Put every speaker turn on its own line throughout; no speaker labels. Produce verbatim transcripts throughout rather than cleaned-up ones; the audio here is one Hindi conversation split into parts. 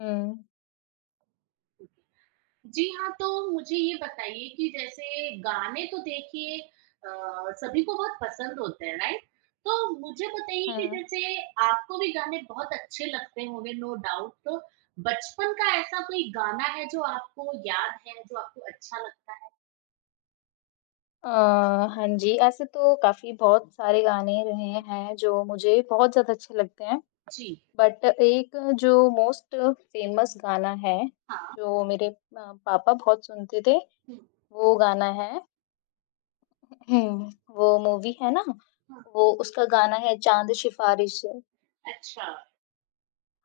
हुँ,
जी हाँ, तो मुझे ये बताइए कि जैसे गाने तो देखिए अ, सभी को बहुत पसंद होते हैं, राइट? तो मुझे बताइए कि
हाँ।
जैसे आपको भी गाने बहुत अच्छे लगते होंगे नो डाउट तो बचपन का ऐसा कोई गाना है जो आपको याद है, जो आपको अच्छा लगता है?
अ, हाँ जी, ऐसे तो काफ़ी बहुत सारे गाने रहे हैं जो मुझे बहुत ज़्यादा अच्छे लगते हैं,
जी।
बट एक जो मोस्ट फ़ेमस गाना है,
हाँ।
जो मेरे अ, पापा बहुत सुनते थे,
हुँ,
वो गाना है हम्म, वो मूवी है ना,
हाँ।
वो उसका गाना है चाँद सिफ़ारिश।
अच्छा।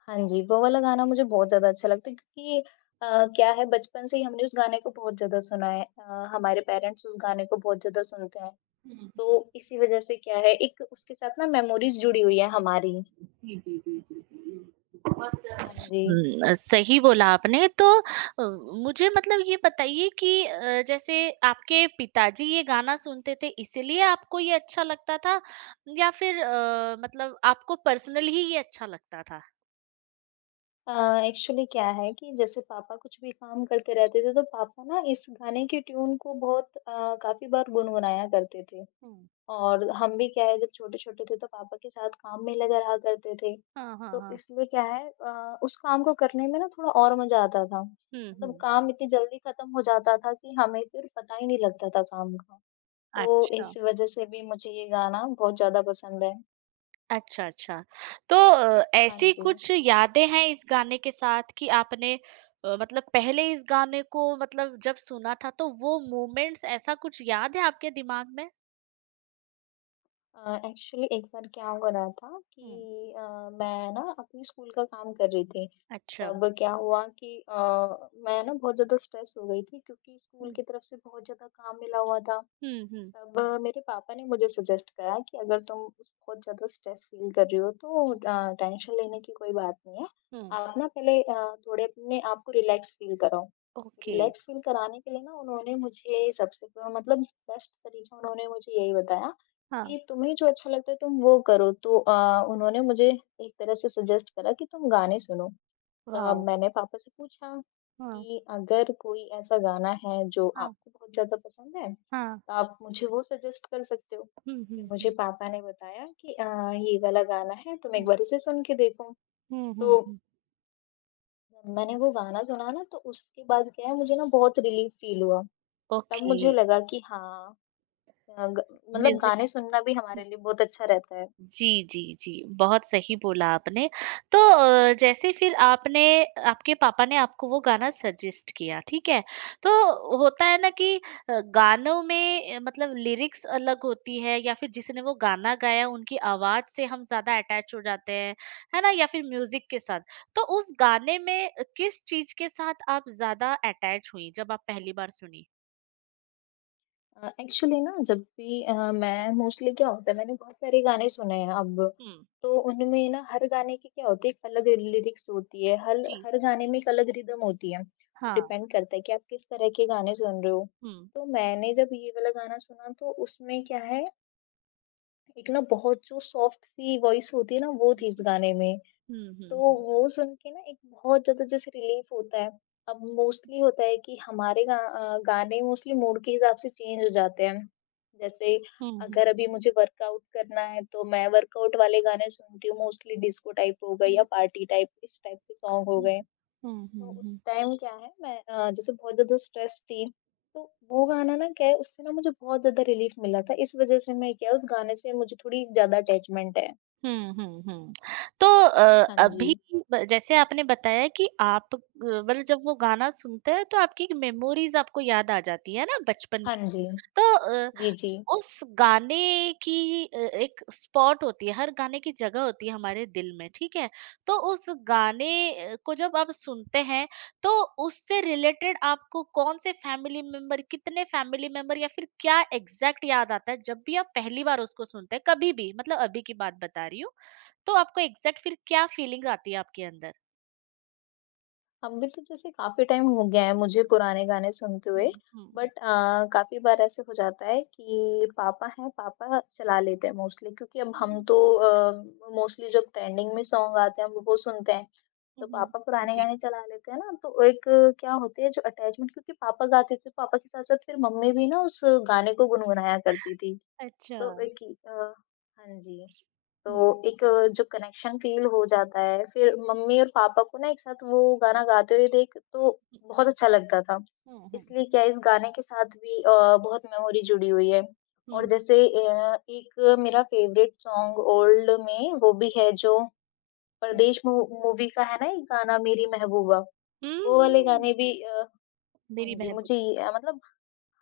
हाँ जी, वो वाला गाना मुझे बहुत ज़्यादा अच्छा लगता है क्योंकि अ, क्या है बचपन से ही हमने उस गाने को बहुत ज़्यादा सुना है। अ, हमारे पेरेंट्स उस गाने को बहुत ज़्यादा सुनते हैं।
हुँ।
तो इसी वज़ह से क्या है एक उसके साथ ना मेमोरीज़ जुड़ी हुई है हमारी।
जी, जी, जी, जी, जी। बहुत।
हाँ जी।
हुँ, सही बोला आपने तो अ, मुझे मतलब ये बताइए कि अ, जैसे आपके पिताजी ये गाना सुनते थे इसीलिए आपको ये अच्छा लगता था या फिर अ, मतलब आपको पर्सनली ही ये अच्छा लगता था?
अ, एक्चुअली क्या है कि जैसे पापा कुछ भी काम करते रहते थे, तो पापा ना इस गाने की ट्यून को बहुत अ, काफ़ी बार गुनगुनाया करते थे
हुँ।
और हम भी क्या है जब छोटे-छोटे थे तो पापा के साथ काम में लगा रहा करते थे।
हाँ, हाँ,
तो
हाँ।
इसलिए क्या है अ, उस काम को करने में ना थोड़ा और मज़ा आता था।
हुँ,
मतलब
हुँ।
काम इतनी जल्दी ख़त्म हो जाता था कि हमें फिर पता ही नहीं लगता था काम का। तो इस
अच्छा।
वज़ह से भी मुझे ये गाना बहुत ज़्यादा पसंद है।
अच्छा, अच्छा। तो अ,
हाँ
ऐसी
जी।
कुछ यादें हैं इस गाने के साथ कि आपने अ, मतलब पहले इस गाने को मतलब जब सुना था तो वो मोमेंट्स ऐसा कुछ याद है आपके दिमाग में?
अ, एक्चुअली एक बार क्या हो रहा था
हुँ।
कि अ, मैं ना अपने स्कूल का काम कर रही थी।
अच्छा।
तब क्या हुआ कि अ, मैं ना बहुत ज़्यादा स्ट्रेस हो गई थी क्योंकि स्कूल
हुँ।
की तरफ से बहुत ज़्यादा काम मिला हुआ था।
हुँ, हुँ।
तब अ, मेरे पापा ने मुझे सजेस्ट करा कि अगर तुम बहुत ज़्यादा स्ट्रेस फ़ील कर रही हो तो
हुँ,
अ, टेंशन लेने की कोई बात नहीं है।
हुँ।
आप ना पहले अ, थोड़े अपने आप को रिलैक्स फ़ील कराओ।
ओके।
रिलैक्स फ़ील कराने के लिए ना उन्होंने मुझे सबसे अ, मतलब बेस्ट तरीका उन्होंने मुझे यही बताया
हाँ।
कि तुम्हें जो अच्छा लगता है तुम वो करो। तो अ, उन्होंने मुझे एक तरह से सजेस्ट करा कि तुम गाने सुनो। तब
वॉव!
मैंने पापा से पूछा
हाँ,
कि अगर कोई ऐसा गाना है जो
हाँ,
आपको बहुत ज़्यादा पसंद है,
हाँ।
तो आप मुझे वो सजेस्ट कर सकते हो।
हुँ,
फिर
हुँ,
मुझे
हुँ।
पापा ने बताया कि अ, ये वाला गाना है तुम एक
हाँ।
बार इसे सुन के देखो।
हुँ, हुँ,
तो
हुँ।
मैंने वो गाना सुना ना तो उसके बाद क्या है मुझे ना बहुत रिलीफ फील हुआ। तब
ओके,
मुझे लगा कि हाँ अ, ग मतलब
म्यूज़िक।
गाने सुनना भी हमारे लिए बहुत अच्छा रहता है।
जी, जी, जी। बहुत सही बोला आपने। तो अ, जैसे फिर आपने आपके पापा ने आपको वो गाना सजेस्ट किया, ठीक है? तो होता है ना कि अ, गानों में अ, मतलब लिरिक्स अलग होती है या फिर जिसने वो गाना गाया उनकी आवाज़ से हम ज़्यादा अटैच हो जाते हैं, है ना? या फिर म्यूज़िक के साथ। तो उस गाने में अ, किस चीज़ के साथ आप ज़्यादा अटैच हुईं जब आप पहली बार सुनी?
एक्चुअली ना जब भी अ, मैं मोस्टली क्या होता है मैंने बहुत सारे गाने सुने हैं अब
हुँ,
तो उनमें ना हर गाने की क्या होती है एक अलग लिरिक्स होती है हर
जी।
हर गाने में एक अलग रिदम होती है वो
हाँ।
डिपेंड करता है कि आप किस तरह के गाने सुन रहे हो
हुँ।
तो मैंने जब ये वाला गाना सुना तो उसमें क्या है एक ना बहुत जो सॉफ्ट सी वॉइस होती है ना वो थी इस गाने में
हुँ, हुँ,
तो
हुँ।
वो सुन के ना एक बहुत ज़्यादा जैसे रिलीफ़ होता है। अब मोस्टली होता है कि हमारे गा अ, गाने मोस्टली मूड के हिसाब से चेंज हो जाते हैं। जैसे
हुँ,
अगर अभी मुझे वर्कआउट करना है तो मैं वर्कआउट वाले गाने सुनती हूँ मोस्टली डिस्को टाइप हो गए या
हुँ।
पार्टी टाइप इस टाइप के सॉन्ग हो
हुँ,
गए।
हुँ,
तो
हुँ,
उस
हुँ।
टाइम क्या है मैं अ, जैसे बहुत ज़्यादा स्ट्रेस थी तो वो गाना ना क्या है उससे ना मुझे बहुत ज़्यादा रिलीफ़ मिला था। इस वज़ह से मैं क्या उस गाने से मुझे थोड़ी ज़्यादा अटैचमेंट है।
हुँ, हुँ, हुँ। तो अ,
हाँ जी।
अभी ब जैसे आपने बताया कि आप ग मतलब जब वो गाना सुनते हैं तो आपकी मेमोरीज़ आपको याद आ जाती है ना बचपन।
हाँ जी।
तो अ,
जी, जी।
उस गाने की अ, एक स्पॉट होती है, हर गाने की जगह होती है हमारे दिल में, ठीक है? तो उस गाने अ, को जब आप सुनते हैं, तो उससे रिलेटेड आपको कौन से फैमिली मेंबर, कितने फैमिली मेंबर या फिर क्या एग्जैक्ट याद आता है जब भी आप पहली बार उसको सुनते हैं, कभी भी, मतलब अभी की बात बता रही हूँ, तो आपको एग्जैक्ट फिर क्या फीलिंग आती है आपके अंदर?
अभी तो जैसे काफ़ी टाइम हो गया है मुझे पुराने गाने सुनते
हुँ,
हुए,
हुँ, हुँ।
बट अ, काफ़ी बार ऐसे हो जाता है कि पापा हैं, पापा चला लेते हैं मोस्टली क्योंकि अब हम
हुँ,
तो अ, मोस्टली जो ट्रेंडिंग में सॉन्ग आते हैं, हम वो सुनते हैं,
हुँ,
तो
हुँ, हुँ।
पापा पुराने
जी।
गाने चला लेते हैं ना, तो एक अ, क्या होती है जो अटैचमेंट क्योंकि पापा गाते थे, पापा के साथ-साथ फिर मम्मी भी ना उस गाने को गुनगुनाया करती थी,
अच्छा।
तो एक अ, हाँ जी।
हुँ।
तो एक जो कनेक्शन फ़ील हो जाता है, फिर मम्मी और पापा को ना एक साथ वो गाना गाते हुए देख तो बहुत अच्छा लगता था।
हुँ, हुँ,
इसलिए
हुँ,
क्या इस गाने के साथ भी अ, बहुत मेमोरी जुड़ी हुई है। और
हुँ।
जैसे अ, एक मेरा फ़ेवरेट सॉन्ग ओल्ड में वो भी है जो
हुँ।
परदेश मू मूवी का है ना एक गाना मेरी महबूबा,
हुँ,
वो वाले
हुँ।
गाने भी अ,
मेरी
हाँ जी,
महबूब।
मुझे ये अ, मतलब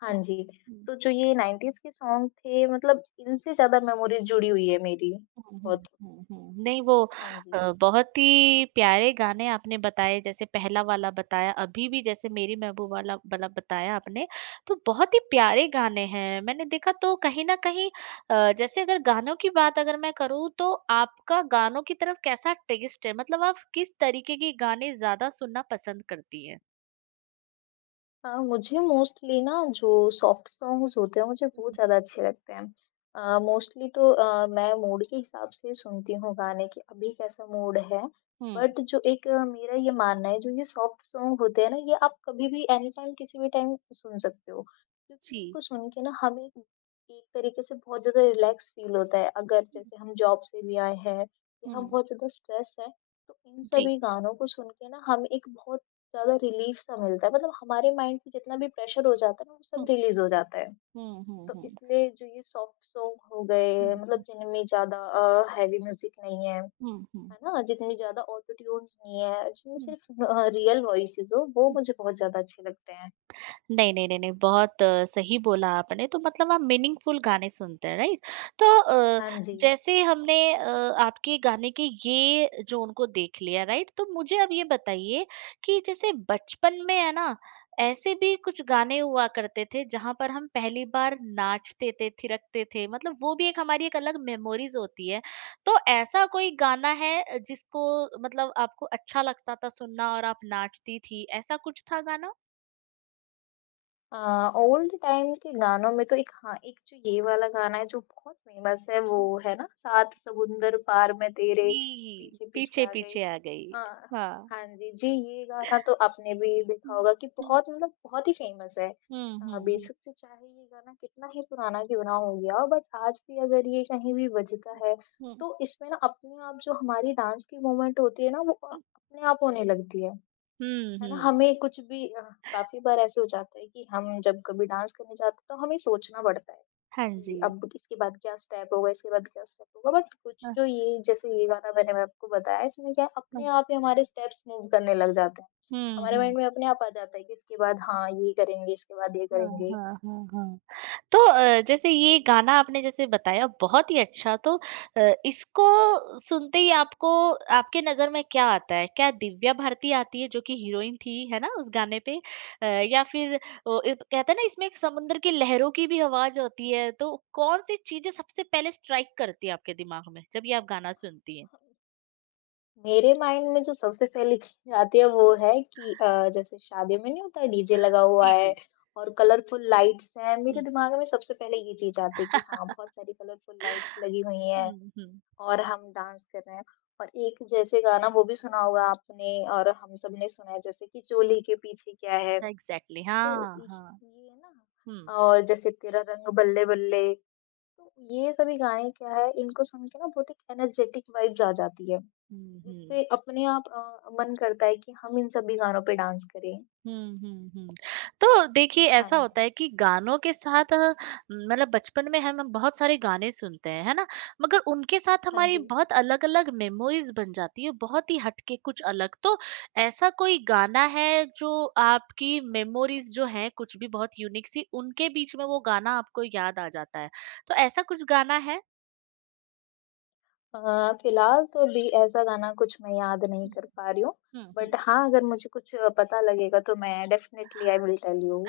हाँ
हुँ,
जी,
हुँ,
तो जो ये नाइंटीज़ के सॉन्ग थे मतलब इनसे ज़्यादा मेमोरीज़ जुड़ी हुई है मेरी
हुँ,
बहुत।
हुँ, हुँ। नहीं वो
हाँ जी।
अ, बहुत ही प्यारे गाने आपने बताए जैसे पहला वाला बताया, अभी भी जैसे मेरी महबूब वाला वाला बताया आपने, तो बहुत ही प्यारे गाने हैं। मैंने देखा तो कहीं न कहीं अ, जैसे अगर गानों की बात अगर मैं करूँ तो आपका गानों की तरफ कैसा टेस्ट है? मतलब आप किस तरीके के गाने ज़्यादा सुनना पसंद करती हैं?
अ, मुझे मोस्टली ना जो सॉफ्ट सॉन्ग्स होते हैं मुझे वो
हुँ,
ज़्यादा अच्छे लगते हैं। अ, मोस्टली तो अ, मैं मूड के हिसाब से सुनती हूँ गाने कि अभी कैसा मूड है।
हुँ, हुँ,
बट जो एक अ, मेरा ये मानना है जो ये सॉफ्ट सॉन्ग होते हैं ना ये आप कभी भी एनी टाइम किसी भी टाइम सुन सकते हो। क्योंकि
जी।
इनको सुन के ना हमें एक एक तरीके से बहुत ज़्यादा रिलैक्स फील होता है। अगर
हुँ,
जैसे हम जॉब से भी आए हैं या हम
हुँ,
बहुत ज़्यादा स्ट्रेस हैं तो इन
जी।
सभी गानों को सुन के ना हम एक बहुत ज़्यादा रिलीफ़ सा मिलता है मतलब हमारे माइंड पे जितना भी प्रेशर हो जाता है ना वो सब
हुँ,
रिलीज़ हो जाता है।
हुँ, हुँ,
तो
हुँ।
इसलिए जो ये सॉफ्ट सॉन्ग हो गए मतलब
हुँ,
जिनमें ज़्यादा अ, हेवी म्यूज़िक नहीं है,
हुँ, हुँ,
है ना? जितनी ज़्यादा ऑटो ट्यून्स नहीं है, जिनमें
हुँ।
सिर्फ़ अ, रियल वॉइसेज़ हो वो
नहीं,
मुझे बहुत ज़्यादा अच्छे लगते हैं।
नहीं, नहीं, नहीं, बहुत अ, सही बोला आपने। तो मतलब आप मीनिंगफुल गाने सुनते हैं, राइट? तो अ,
हाँ जी।
जैसे हमने अ, आपके गाने के ये जोन को देख लिया, राइट? तो मुझे अब ये बताइए कि जैसे बचपन में है ना, ऐसे भी कुछ गाने हुआ करते थे जहाँ पर हम पहली बार नाचते थे, थिरकते थे, मतलब वो भी एक हमारी एक अलग मेमोरीज़ होती है। तो ऐसा कोई गाना है जिसको मतलब आपको अच्छा लगता था सुनना और आप नाचती थी, ऐसा कुछ था गाना?
अ, ओल्ड टाइम के गानों में तो एक हाँ, एक जो ये वाला गाना है जो बहुत फ़ेमस है वो है ना, सात समुंदर पार मैं तेरे
जी,
पीछे-पीछे आ गई।
पीछे-पीछे आ गई।
हाँ,
हाँ।
हाँ जी। जी, ये गाना तो आपने भी देखा
हुँ,
होगा कि बहुत मतलब बहुत ही फ़ेमस है।
हुँ,
अ,
हुँ, हुँ,
बेशक से चाहे ये गाना कितना ही पुराना क्यों ना हो गया हो बट आज भी अगर ये कहीं भी बजता है,
हुँ।
तो इसमें ना अपने आप जो हमारी डांस की मूवमेंट होती है ना वो अ,
हुँ, हुँ,
अपने आप होने लगती है।
हुँ,
है ना?
हुँ।
हमें कुछ भी अ, काफ़ी बार ऐसे हो जाता है कि हम जब कभी डांस करने जाते हैं तो हमें सोचना पड़ता है।
हाँ
कि
जी।
अब इसके बाद क्या स्टेप होगा, इसके बाद क्या स्टेप होगा बट कुछ
हाँ,
जो ये जैसे ये गाना मैंने आपको बताया इसमें क्या है अपने
हाँ।
आप ही हमारे स्टेप्स मूव करने लग जाते हैं।
हुँ,
हमारे
हुँ।
माइंड में अपने आप आ जाता है कि इसके बाद हाँ, ये करेंगे, इसके बाद ये
हाँ,
करेंगे।
हाँ, हाँ, हाँ। तो अ, जैसे
हाँ
ये
जी।
गाना आपने जैसे बताया बहुत ही अच्छा तो अ, इसको सुनते ही आपको आपके नज़र में क्या आता है? क्या दिव्या भारती आती है जो कि हीरोइन थी, है ना उस गाने पे? अ, या फिर वो एक कहते हैं ना इसमें एक समुद्र की लहरों की भी आवाज़ होती है, तो कौन-सी चीज़ें सबसे पहले स्ट्राइक करती है आपके दिमाग में जब ये आप गाना सुनती हैं?
मेरे माइंड में जो सबसे पहली चीज़ आती है वो है कि अ, जैसे शादियों में नहीं होता डीजे लगा हुआ
जी,
है
जी।
और कलरफुल लाइट्स हैं, मेरे
हुँ,
दिमाग में सबसे पहले ये चीज़ आती है कि हाँ, बहुत सारी कलरफुल लाइट्स लगी हुई हैं।
हुँ, हुँ।
और हम डांस कर रहे हैं और एक जैसे गाना वो भी सुना होगा आपने और हम सबने सुना है जैसे कि चोली के पीछे क्या है,
एग्ज़ैक्टली
तो
हाँ,
ये
हाँ।
ये है
हुँ,
ना और जैसे तेरा रंग बल्ले बल्ले, तो ये सभी गाने क्या है इनको सुन के ना बहुत एक एनर्जेटिक वाइब्स आ जाती है,
हुँ, हुँ।
जिससे अपने आप अ, मन करता है कि हम इन सभी गानों पे डांस करें।
हुँ, हुँ, हुँ। तो देखिए
हाँ
ऐसा होता
जी,
है कि गानों के साथ अ, मतलब बचपन में हम हम बहुत सारे गाने सुनते हैं, है ना? मगर उनके साथ
हाँ
हमारी
जी।
बहुत अलग-अलग मेमोरीज़ बन जाती है, बहुत ही हट के कुछ अलग। तो ऐसा कोई गाना है जो आपकी मेमोरीज़ जो हैं कुछ भी बहुत यूनिक सी उनके बीच में वो गाना आपको याद आ जाता है। तो ऐसा कुछ गाना है?
अ, फिलहाल तो अभी ऐसा गाना कुछ मैं याद नहीं
हुँ,
कर पा रही हूँ,
हुँ, हुँ।
बट हाँ, अगर मुझे कुछ अ, पता लगेगा तो मैं definitely I will tell you.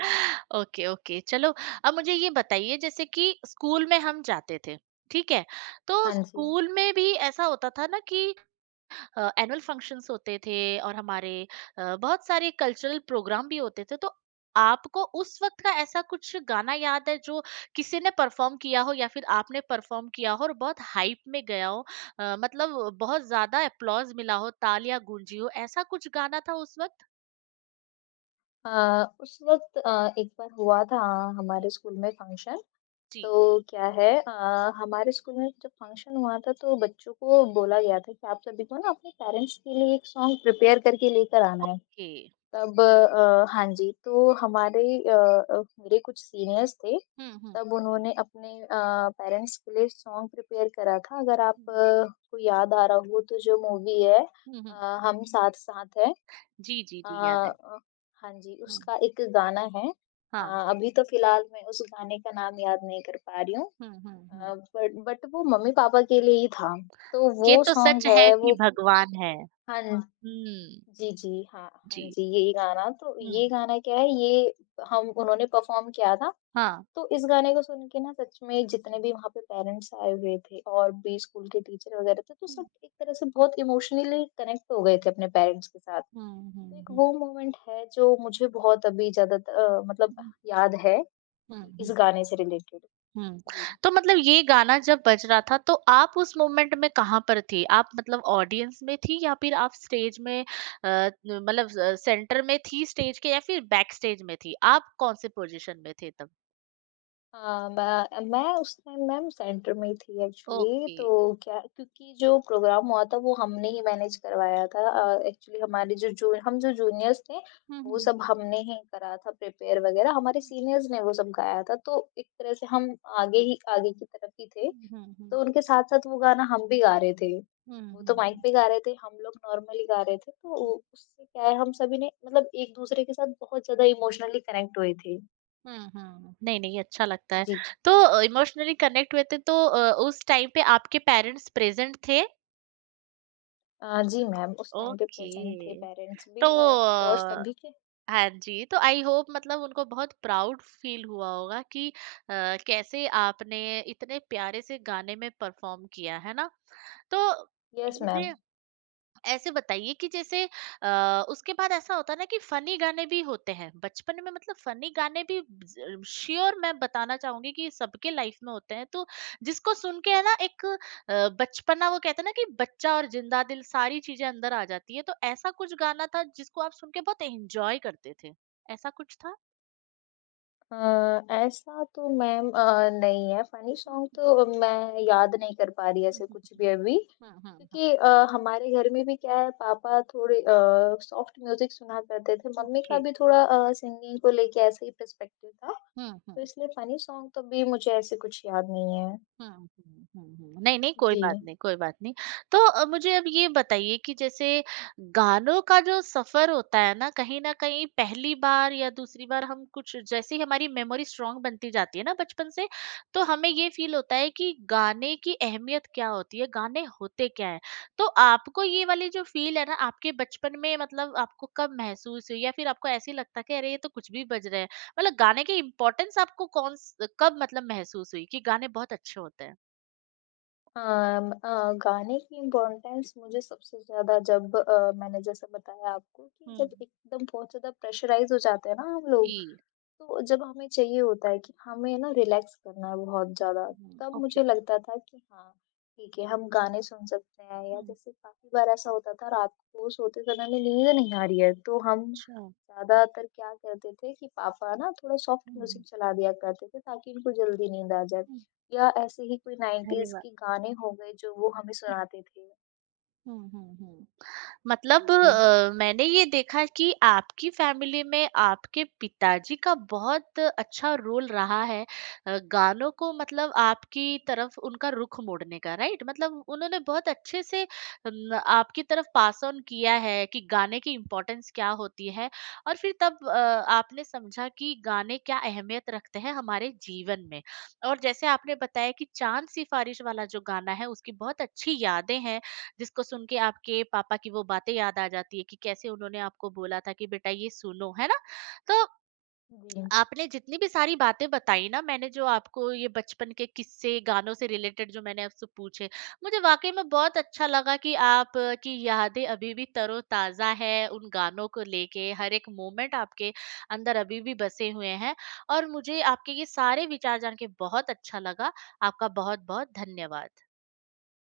Okay, okay, चलो, अब मुझे ये बताइए जैसे कि स्कूल में हम जाते थे, ठीक है। तो
हाँ जी।
स्कूल में भी ऐसा होता था ना कि एनुअल फंक्शंस होते थे और हमारे अ, बहुत सारे कल्चरल प्रोग्राम भी होते थे तो आपको उस वक्त का ऐसा कुछ गाना याद है जो किसी ने परफॉर्म किया हो या फिर आपने परफॉर्म किया हो और बहुत हाइप में गया हो अ, मतलब बहुत ज्यादा अप्लॉज मिला हो, तालियां गूंजी हो, ऐसा कुछ गाना था उस वक्त?
अ, उस वक़्त अ, एक बार हुआ था हमारे
जी,
स्कूल में फंक्शन, तो
जी,
क्या है अ, हमारे स्कूल में जब फंक्शन हुआ था तो बच्चों को बोला गया था कि आप सभी को ना अपने पेरेंट्स के लिए एक सॉन्ग प्रिपेयर करके लेकर आना है।
ओके।
तब अ, हाँ जी, तो हमारे अ अ, मेरे कुछ सीनियर्स थे,
हम्म, हम्म,
तब उन्होंने अपने अ, पेरेंट्स के लिए सॉन्ग प्रिपेयर करा था। अगर
हम्म,
आपको याद आ रहा हो तो जो मूवी है
हम्म।
अ, हम साथ साथ है
जी, जी,
अ
जी, याद है।
अ, हाँ जी,
हुँ।
उसका एक गाना है अ,
हाँ।
अभी तो फ़िलहाल मैं उस गाने का नाम याद नहीं कर पा रही हूँ
हुँ, हुँ, हुँ।
अ, बट बट वो मम्मी-पापा के लिए ही था। तो
ये
वो
तो
सॉन्ग
सच है
है वो
कि भगवान है।
हाँ
हुँ,
जी, जी, हाँ, हाँ
जी।
जी, यही गाना तो
हुँ।
ये गाना क्या है ये हम उन्होंने परफ़ॉर्म किया था,
हाँ।
तो इस गाने को सुन के ना सच में जितने भी वहाँ पे पेरेंट्स आए हुए थे और भी स्कूल के टीचर वग़ैरह थे, तो
हुँ,
सब एक तरह से बहुत इमोशनली कनेक्ट हो गए थे अपने पेरेंट्स के साथ।
हुँ,
तो
हुँ,
एक
हुँ।
वो मोमेंट है जो मुझे बहुत अभी ज़्यादा अ, मतलब
हुँ।
याद है
हुँ,
इस
हुँ,
गाने से रिलेटेड।
हुँ।
जी।
तो मतलब ये गाना जब बज रहा था तो आप उस मोमेंट में कहाँ पर थी? आप मतलब ऑडियंस में थी या फिर आप स्टेज में अ, न मतलब अ, सेंटर में थी स्टेज के या फिर बैक स्टेज में थी? आप कौन से पोज़ीशन में थे तब?
हाँ, मैं मैं उस टाइम मैम सेंटर में ही थी एक्चुअली
ओके।
तो क्या क्योंकि जो प्रोग्राम हुआ था वो हमने ही मैनेज करवाया था अ,
हुँ,
एक्चुअली हमारे जो जू हम जो जूनियर्स थे
हुँ,
वो
हुँ,
सब हमने ही करा था प्रिपेयर वगैरह, हमारे
हुँ,
सीनियर्स ने वो सब गाया था तो एक तरह से हम आगे ही आगे की तरफ ही थे।
हुँ, हुँ, हुँ,
तो उनके साथ-साथ वो गाना हम भी गा रहे थे।
हुँ,
वो तो
हुँ,
माइक
हुँ।
पे गा रहे थे, हम लोग नॉर्मली गा रहे थे, तो उ उससे क्या है हम सभी ने मतलब एक-दूसरे के साथ बहुत ज़्यादा इमोशनली कनेक्ट हुए थे।
हुँ, हुँ। नहीं, नहीं अच्छा लगता है।
जी।
तो इमोशनली कनेक्ट हुए थे तो अ, उस टाइम पे आपके पेरेंट्स प्रेज़ेंट थे?
अ, जी मैम, उस टाइम पे प्रेज़ेंट थे
ओके।
पेरेंट्स
तो
भी अ, और
अ,
सभी के।
हाँ जी, तो आई होप मतलब उनको बहुत प्राउड फ़ील हुआ होगा कि अ, कैसे आपने इतने प्यारे से गाने में परफ़ॉर्म किया, है ना? तो
यस मैम।
मुझे ऐसे बताइए कि जैसे अ, उसके बाद ऐसा होता है ना कि फनी गाने भी होते हैं बचपन में, मतलब फनी गाने भी, श्योर मैं बताना चाहूंगी कि सबके लाइफ में होते हैं तो जिसको सुन के है ना एक अ, बचपना वो कहते हैं ना कि बच्चा और जिंदा दिल सारी चीजें अंदर आ जाती है, तो ऐसा कुछ गाना था जिसको आप सुन के बहुत एंजॉय करते थे, ऐसा कुछ था?
अ, ऐसा तो मैम अ, नहीं है फनी सॉन्ग
हम्म,
तो मैं याद नहीं कर पा रही ऐसे कुछ
हम्म,
भी अभी
हम्म, हम्म, हम्म, हम्म, हम्म,
क्योंकि अ, हमारे घर में भी क्या है पापा थोड़े सॉफ्ट म्यूजिक सुना करते थे
हम्म,
मम्मी का
ओके।
भी थोड़ा सिंगिंग को लेके ऐसे ही पर्सपेक्टिव था
हम्म,
तो
हम्म।
इसलिए फनी सॉन्ग तो भी मुझे ऐसे कुछ याद नहीं है।
हुँ, हुँ, हुँ, हुँ। नहीं, नहीं, कोई
जी।
बात नहीं, कोई बात नहीं। तो अ, मुझे अब ये बताइए कि जैसे गानों का जो सफ़र होता है ना, कहीं न कहीं पहली बार या दूसरी बार हम कुछ जैसे ही हमारी मेमोरी स्ट्रॉन्ग बनती जाती है ना बचपन से, तो हमें ये फ़ील होता है कि गाने की अहमियत क्या होती है, गाने होते क्या हैं? तो आपको ये वाली जो फ़ील है ना, आपके बचपन में मतलब आपको कब महसूस हुई या फिर आपको ऐसे ही लगता है कि अरे, ये तो कुछ भी बज रहे हैं? मतलब गाने की इम्पोर्टेंस आपको कौन स- कब मतलब महसूस हुई कि गाने बहुत अच्छे होते हैं?
अम, अ, गाने की इम्पोर्टेंस मुझे सबसे ज्यादा जब अ, मैंने जैसे बताया आपको कि जब
हम्म।
एकदम बहुत ज्यादा प्रेशराइज हो जाते हैं ना हम लोग
जी।
तो जब हमें चाहिए होता है कि हमें ना रिलैक्स करना है बहुत ज़्यादा,
हम्म,
तब
ओके।
मुझे लगता था कि हाँ, ठीक है हम गाने सुन सकते हैं या
हम्म।
जैसे काफ़ी बार ऐसा होता था रात को सोते समय में नींद नहीं आ रही है, तो हम
अच्छा।
ज़्यादातर क्या करते थे कि पापा ना थोड़ा सॉफ्ट
हम्म, हम्म,
म्यूज़िक चला दिया करते थे ताकि इनको जल्दी नींद आ जाए
हम्म।
या ऐसे ही कोई
अरे
नाइंटीज़
वाह!
के गाने हो गए जो वो हमें सुनाते थे।
हम्म, हम्म, हम्म।
हाँ
मतलब
जी।
अ, मैंने ये देखा कि आपकी फैमिली में आपके पिताजी का बहुत अच्छा रोल रहा है, अ, गानों को मतलब आपकी तरफ उनका रुख मोड़ने का, राइट? मतलब उन्होंने बहुत अच्छे से अम, आपकी तरफ पास ऑन किया है कि गाने की इम्पोर्टेंस क्या होती है और फिर तब अ, आपने समझा कि गाने क्या अहमियत रखते हैं हमारे जीवन में, और जैसे आपने बताया कि चांद सिफारिश वाला जो गाना है उसकी बहुत अच्छी यादें हैं जिसको सुन के आपके पापा की वो बातें याद आ जाती है कि कैसे उन्होंने आपको बोला था कि बेटा ये सुनो, है ना? तो
जी।
आपने जितनी भी सारी बातें बताई ना, मैंने जो आपको ये बचपन के किस्से गानों से रिलेटेड जो मैंने आपसे पूछे, मुझे वाकई में बहुत अच्छा लगा कि आप अ, की यादें अभी भी तरोताजा है, उन गानों को लेके हर एक मोमेंट आपके अंदर अभी भी बसे हुए हैं, और मुझे आपके ये सारे विचार जान के बहुत अच्छा लगा। आपका बहुत बहुत धन्यवाद।